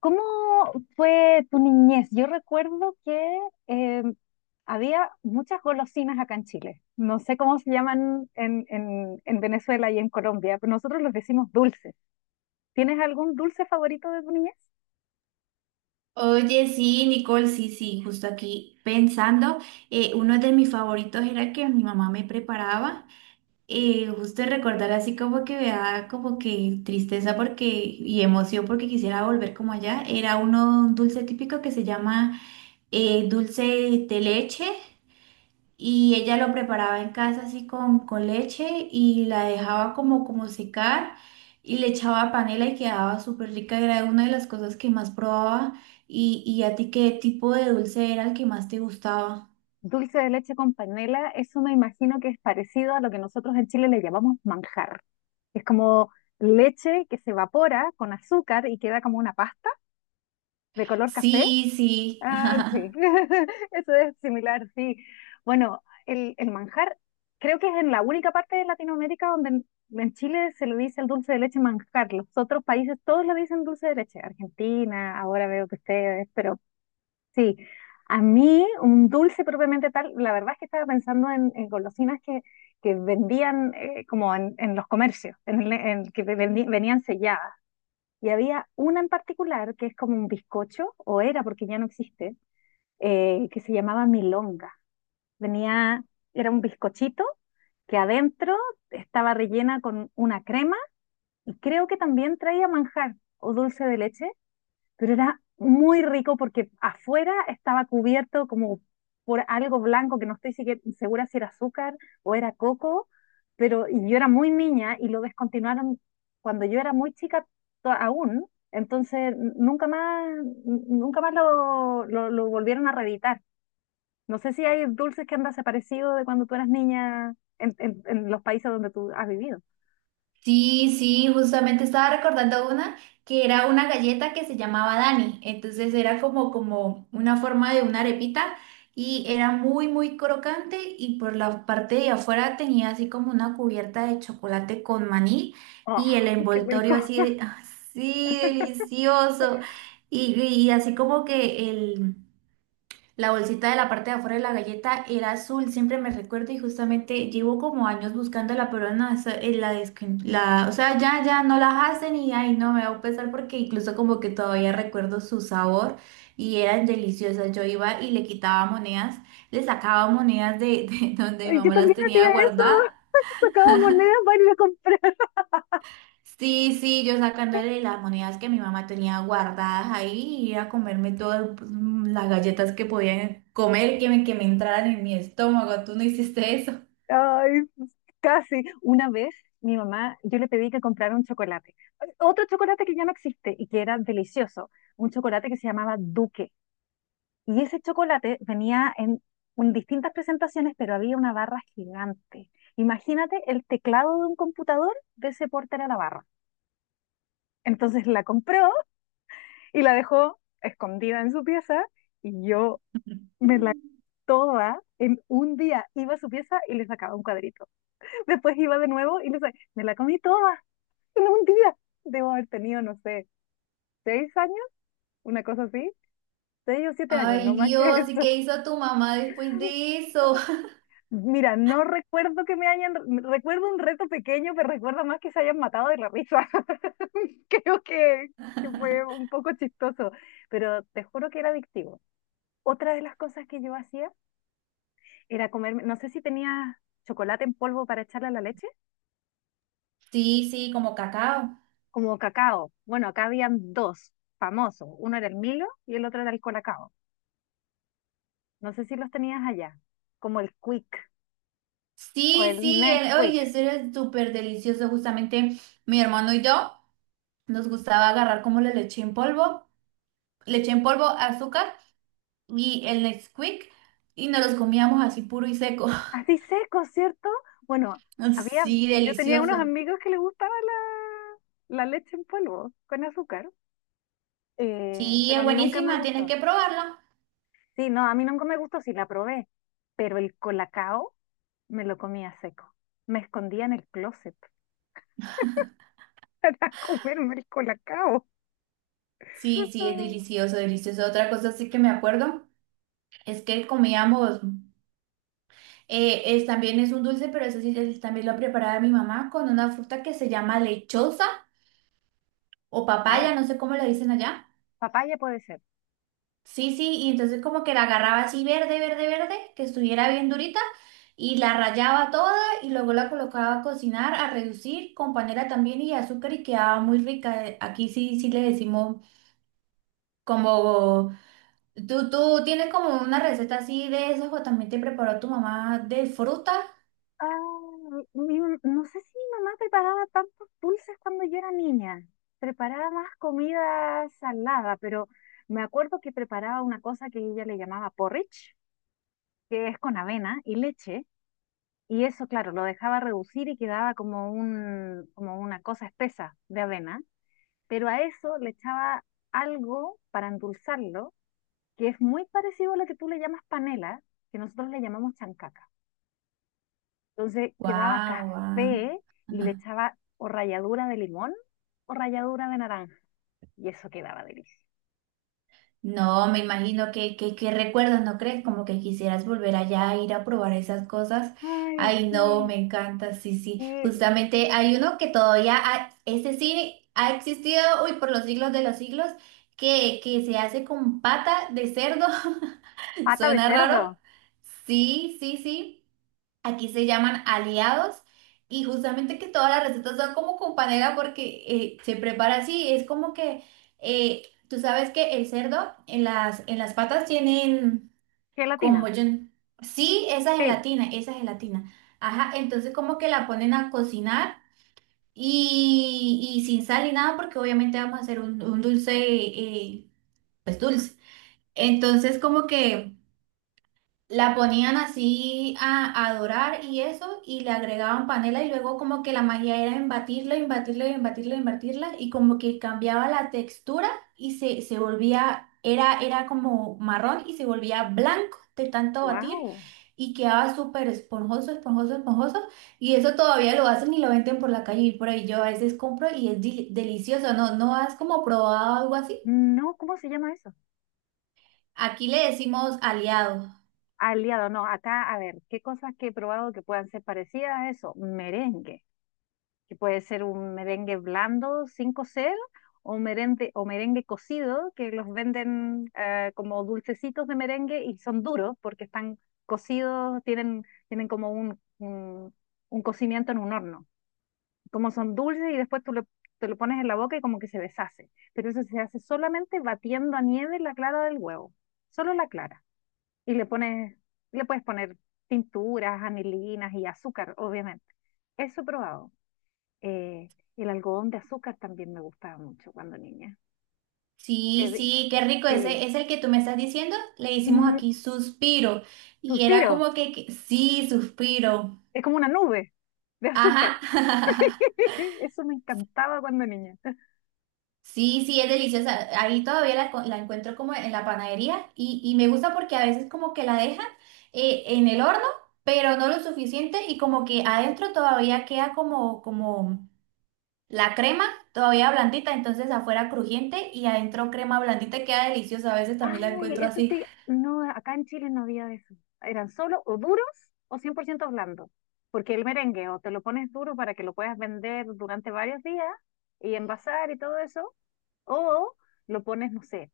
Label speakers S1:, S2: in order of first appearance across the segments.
S1: ¿Cómo fue tu niñez? Yo recuerdo que eh, había muchas golosinas acá en Chile. No sé cómo se llaman en Venezuela y en Colombia, pero nosotros los decimos dulces. ¿Tienes algún dulce favorito de tu niñez?
S2: Oye, sí, Nicole, sí, sí, justo aquí pensando, uno de mis favoritos era que mi mamá me preparaba, justo recordar así como que me da como que tristeza porque y emoción porque quisiera volver como allá, era uno un dulce típico que se llama dulce de leche y ella lo preparaba en casa así con leche y la dejaba como, como secar y le echaba panela y quedaba súper rica. Era una de las cosas que más probaba. ¿Y a ti qué tipo de dulce era el que más te gustaba?
S1: Dulce de leche con panela, eso me imagino que es parecido a lo que nosotros en Chile le llamamos manjar. Es como leche que se evapora con azúcar y queda como una pasta de color café.
S2: Sí, sí.
S1: Ah, sí, eso es similar, sí. Bueno, el manjar creo que es en la única parte de Latinoamérica donde en Chile se le dice el dulce de leche manjar. Los otros países todos le dicen dulce de leche. Argentina, ahora veo que ustedes, pero sí. A mí un dulce propiamente tal, la verdad es que estaba pensando en golosinas que vendían como en los comercios, en que venían selladas. Y había una en particular que es como un bizcocho, o era porque ya no existe, que se llamaba milonga. Venía, era un bizcochito que adentro estaba rellena con una crema y creo que también traía manjar o dulce de leche, pero era muy rico porque afuera estaba cubierto como por algo blanco que no estoy segura si era azúcar o era coco, pero y yo era muy niña y lo descontinuaron cuando yo era muy chica aún, entonces nunca más, nunca más lo volvieron a reeditar. No sé si hay dulces que han desaparecido de cuando tú eras niña en los países donde tú has vivido.
S2: Sí, sí, justamente estaba recordando una que era una galleta que se llamaba Dani. Entonces era como, como una forma de una arepita y era muy, muy crocante y por la parte de afuera tenía así como una cubierta de chocolate con maní
S1: Oh,
S2: y el
S1: qué rico.
S2: envoltorio así, así delicioso y así como que el... La bolsita de la parte de afuera de la galleta era azul, siempre me recuerdo y justamente llevo como años buscándola, pero no, eso, o sea, ya no la hacen y ay, no me va a pesar porque incluso como que todavía recuerdo su sabor y eran deliciosas. Yo iba y le quitaba monedas, le sacaba monedas de donde mi
S1: Ay, yo
S2: mamá las
S1: también
S2: tenía
S1: hacía eso.
S2: guardadas.
S1: Sacaba monedas para ir a comprar.
S2: Sí, sí, yo sacándole las monedas que mi mamá tenía guardadas ahí y ir a comerme todas pues, las galletas que podía comer, que me entraran en mi estómago. ¿Tú no hiciste eso?
S1: Ay, casi. Una vez mi mamá, yo le pedí que comprara un chocolate. Otro chocolate que ya no existe y que era delicioso. Un chocolate que se llamaba Duque. Y ese chocolate venía en distintas presentaciones, pero había una barra gigante. Imagínate el teclado de un computador de ese porte era la barra. Entonces la compró y la dejó escondida en su pieza y yo me la toda en un día. Iba a su pieza y le sacaba un cuadrito. Después iba de nuevo y le sacaba, me la comí toda en un día. Debo haber tenido, no sé, 6 años, una cosa así. 6 o 7 años, no
S2: Ay,
S1: más que
S2: Dios, ¿y
S1: eso.
S2: qué hizo tu mamá después de eso?
S1: Mira, no recuerdo que me hayan, recuerdo un reto pequeño, pero recuerdo más que se hayan matado de la risa. Creo que fue un poco chistoso, pero te juro que era adictivo. Otra de las cosas que yo hacía era comerme, no sé si tenía chocolate en polvo para echarle a la leche,
S2: Sí, sí, como cacao.
S1: como cacao. Bueno, acá habían dos famosos, uno era el Milo y el otro era el Colacao. No sé si los tenías allá, como el Quick o
S2: Sí,
S1: el
S2: sí, el,
S1: Nesquik.
S2: oye, eso era súper delicioso. Justamente mi hermano y yo nos gustaba agarrar como la leche en polvo, azúcar y el Nesquik y nos los comíamos así puro y seco.
S1: Así seco, ¿cierto? Bueno,
S2: Ah,
S1: había,
S2: sí,
S1: yo tenía unos
S2: delicioso.
S1: amigos que les gustaba la leche en polvo con azúcar,
S2: Sí,
S1: pero
S2: es
S1: a mí nunca me
S2: buenísima, tienes
S1: gustaba.
S2: que probarla.
S1: Sí, no, a mí nunca me gustó, sí la probé, pero el colacao me lo comía seco. Me escondía en el closet a comerme el colacao.
S2: Sí, sí, es delicioso, delicioso. Otra cosa sí que me acuerdo es que comíamos, también es un dulce, pero eso sí también lo preparaba mi mamá con una fruta que se llama lechosa o papaya,
S1: Wow.
S2: no sé cómo le dicen allá.
S1: Papaya puede ser.
S2: Sí, sí, y entonces como que la agarraba así verde, verde, verde, que estuviera bien durita, y la rallaba toda y luego la colocaba a cocinar, a reducir con panela también y azúcar y quedaba muy rica. Aquí sí, sí le decimos. Como tú tienes como una receta así de esas o también te preparó tu mamá de fruta.
S1: Ah, no sé si mi mamá preparaba tantos dulces cuando yo era niña. Preparaba más comida salada, pero me acuerdo que preparaba una cosa que ella le llamaba porridge, que es con avena y leche, y eso, claro, lo dejaba reducir y quedaba como una cosa espesa de avena, pero a eso le echaba algo para endulzarlo, que es muy parecido a lo que tú le llamas panela, que nosotros le llamamos chancaca. Entonces quedaba
S2: Guau, guau.
S1: café y
S2: Ajá.
S1: le echaba o ralladura de limón o ralladura de naranja, y eso quedaba delicioso.
S2: No, me imagino que recuerdos, ¿no crees? Como que quisieras volver allá a ir a probar esas cosas.
S1: Ay,
S2: Ay, no, me
S1: sí,
S2: encanta, sí, sí.
S1: sí,
S2: Justamente hay uno que todavía, ese sí ha existido, uy, por los siglos de los siglos, que se hace con pata de cerdo.
S1: pata de
S2: Suena raro.
S1: cerdo,
S2: Sí, sí, sí. Aquí se llaman aliados y justamente que todas las recetas son como con panela porque se prepara así. Es como que eh, tú sabes que el cerdo en las patas tienen como
S1: gelatina,
S2: yo. Sí, esa
S1: sí,
S2: gelatina, esa gelatina. Ajá, entonces como que la ponen a cocinar y sin sal y nada porque obviamente vamos a hacer un dulce, pues dulce. Entonces como que. La ponían así a dorar y eso, y le agregaban panela y luego como que la magia era embatirla, embatirla, embatirla, embatirla, y como que cambiaba la textura y se volvía, era, era como marrón y se volvía blanco de tanto batir
S1: wow.
S2: y quedaba súper esponjoso, esponjoso, esponjoso, y eso todavía lo hacen y lo venden por la calle y por ahí yo a veces compro y es delicioso, ¿no? ¿No has como probado algo así?
S1: No, ¿cómo se llama eso?
S2: Aquí le decimos aliados.
S1: Aliado, no, acá, a ver, ¿qué cosas que he probado que puedan ser parecidas a eso? Merengue. Que puede ser un merengue blando sin cocer o merengue cocido, que los venden como dulcecitos de merengue y son duros porque están cocidos, tienen como un cocimiento en un horno. Como son dulces y después te lo pones en la boca y como que se deshace. Pero eso se hace solamente batiendo a nieve la clara del huevo, solo la clara. Y le pones, Le puedes poner tinturas, anilinas y azúcar, obviamente. Eso he probado. Eh, el algodón de azúcar también me gustaba mucho cuando niña. De-
S2: Sí,
S1: de-
S2: sí, qué rico. Ese
S1: sí.
S2: es el que tú me estás diciendo. Le hicimos
S1: Mm,
S2: aquí suspiro. Y era
S1: suspiro,
S2: como sí, suspiro.
S1: es como una nube de azúcar.
S2: Ajá.
S1: Eso me encantaba cuando niña.
S2: Sí, sí, es deliciosa. Ahí todavía la encuentro como en la panadería y me gusta porque a veces como que la dejan en el horno, pero no lo suficiente y como que adentro todavía queda como, como la crema todavía blandita, entonces afuera crujiente y adentro crema blandita queda deliciosa. A veces también la
S1: Ay,
S2: encuentro
S1: eso
S2: así.
S1: sí, no, acá en Chile no había de eso. Eran solo o duros o 100% blandos. Porque el merengue o te lo pones duro para que lo puedas vender durante varios días y envasar y todo eso, o lo pones, no sé,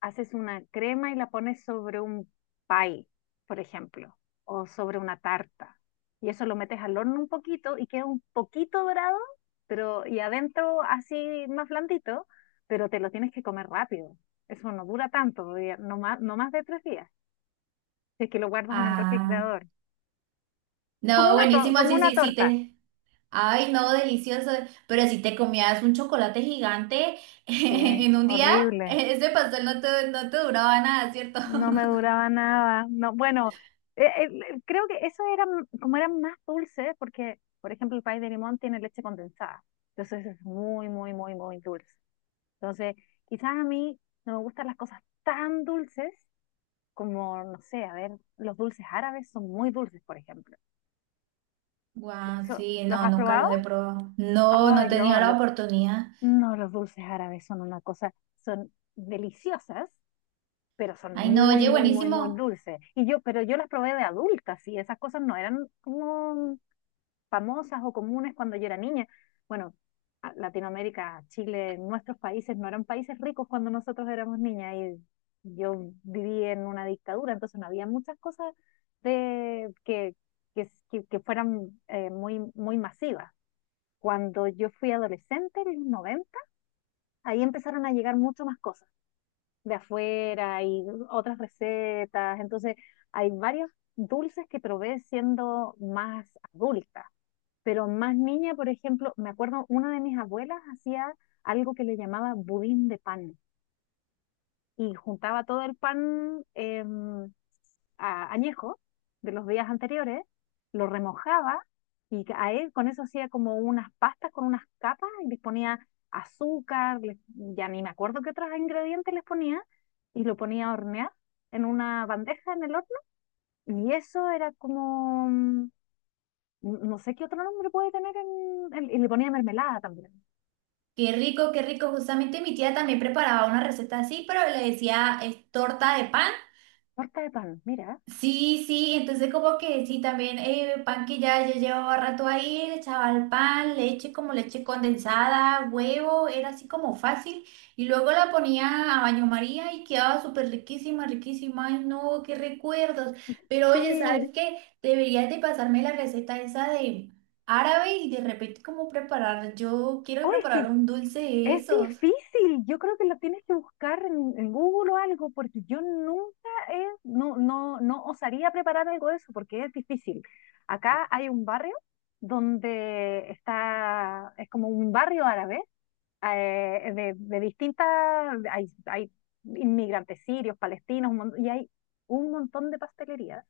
S1: haces una crema y la pones sobre un pie, por ejemplo, o sobre una tarta. Y eso lo metes al horno un poquito y queda un poquito dorado, pero y adentro así más blandito, pero te lo tienes que comer rápido. Eso no dura tanto, no más, no más de 3 días, si es que lo guardas en el
S2: Ah.
S1: refrigerador. Es como
S2: No,
S1: una,
S2: buenísimo,
S1: como
S2: sí,
S1: una
S2: sí, sí
S1: torta.
S2: te. Ay, no, delicioso. Pero si te comías un chocolate gigante
S1: Sí,
S2: en un día,
S1: horrible.
S2: ese pastel no te, no te duraba nada, ¿cierto?
S1: No me duraba nada. No, bueno, eh, eh, creo que eso era como eran más dulces, porque, por ejemplo, el pay de limón tiene leche condensada. Entonces es muy, muy, muy, muy dulce. Entonces, quizás a mí no me gustan las cosas tan dulces como, no sé, a ver, los dulces árabes son muy dulces, por ejemplo. ¿Y
S2: Guau,
S1: eso,
S2: sí,
S1: los
S2: no,
S1: has
S2: nunca
S1: probado?
S2: los he probado. No, no he
S1: Ay,
S2: tenido
S1: no,
S2: la oportunidad.
S1: no, los dulces árabes son una cosa, son deliciosas, pero son
S2: Ay, no,
S1: muy,
S2: oye,
S1: muy, muy, muy
S2: buenísimo.
S1: dulces. Y yo, pero yo las probé de adultas y esas cosas no eran como famosas o comunes cuando yo era niña. Bueno, Latinoamérica, Chile, nuestros países no eran países ricos cuando nosotros éramos niñas y yo viví en una dictadura, entonces no había muchas cosas de que fueran muy, muy masivas. Cuando yo fui adolescente, en los 90 ahí empezaron a llegar mucho más cosas de afuera y otras recetas. Entonces, hay varios dulces que probé siendo más adulta, pero más niña, por ejemplo, me acuerdo una de mis abuelas hacía algo que le llamaba budín de pan y juntaba todo el pan. Añejo de los días anteriores, lo remojaba y a él con eso hacía como unas pastas con unas capas y les ponía azúcar, ya ni me acuerdo qué otros ingredientes les ponía y lo ponía a hornear en una bandeja en el horno y eso era como, mm, no sé qué otro nombre puede tener y le ponía mermelada también,
S2: Qué rico, qué rico. Justamente mi tía también preparaba una receta así, pero le decía es torta de pan.
S1: torta de pan, mira.
S2: Sí, sí, entonces como que sí, también pan que ya, ya llevaba rato ahí, le echaba el pan, leche como leche condensada, huevo, era así como fácil. Y luego la ponía a baño María y quedaba súper riquísima, riquísima. Ay, no, qué recuerdos. Pero
S1: Sí,
S2: oye, ¿sabes qué? Deberías de pasarme la receta esa de árabe y de repente cómo preparar. Yo quiero
S1: oh, es que
S2: preparar un dulce de
S1: es
S2: esos.
S1: difícil, yo creo que lo tienes que buscar en Google o algo, porque yo nunca he, no, no, no osaría preparar algo de eso, porque es difícil. Acá hay un barrio donde está, es como un barrio árabe, de distintas, hay inmigrantes sirios, palestinos, y hay un montón de pastelerías,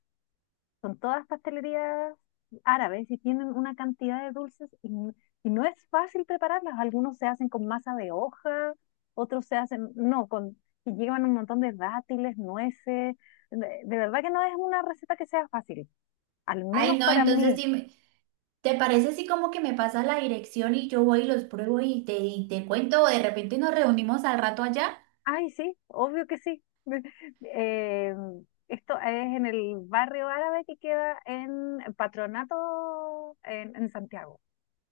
S1: son todas pastelerías árabes y tienen una cantidad de dulces y no es fácil prepararlas. Algunos se hacen con masa de hoja, otros se hacen, no, con, y llevan un montón de dátiles, nueces. De verdad que no es una receta que sea fácil, al
S2: Ay,
S1: menos
S2: no,
S1: para
S2: entonces
S1: mí.
S2: sí. ¿Te parece así como que me pasas la dirección y yo voy y los pruebo y te cuento o de repente nos reunimos al rato allá?
S1: Ay, sí, obvio que sí. Eh, esto es en el barrio árabe que queda en Patronato, en Santiago.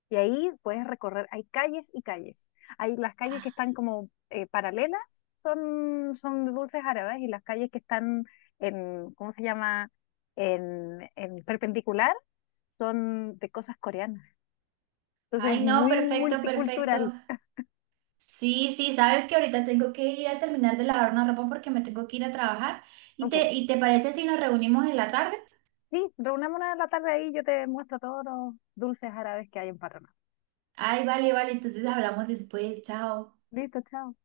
S1: Y ahí puedes recorrer, hay calles y calles. Hay las calles que
S2: Ah,
S1: están como paralelas, son, son de dulces árabes, y las calles que están en, ¿cómo se llama? En perpendicular, son de cosas coreanas. Entonces
S2: ay,
S1: es
S2: no,
S1: muy
S2: perfecto, perfecto.
S1: multicultural.
S2: Sí, sí, sabes que ahorita tengo que ir a terminar de lavar una ropa porque me tengo que ir a trabajar. ¿Y
S1: Ok,
S2: te, y te parece si nos reunimos en la tarde?
S1: sí, reunámonos en la tarde ahí, yo te muestro todos los dulces árabes que hay en Patronato.
S2: Ay, vale, vale, entonces hablamos después, chao.
S1: Listo, chao.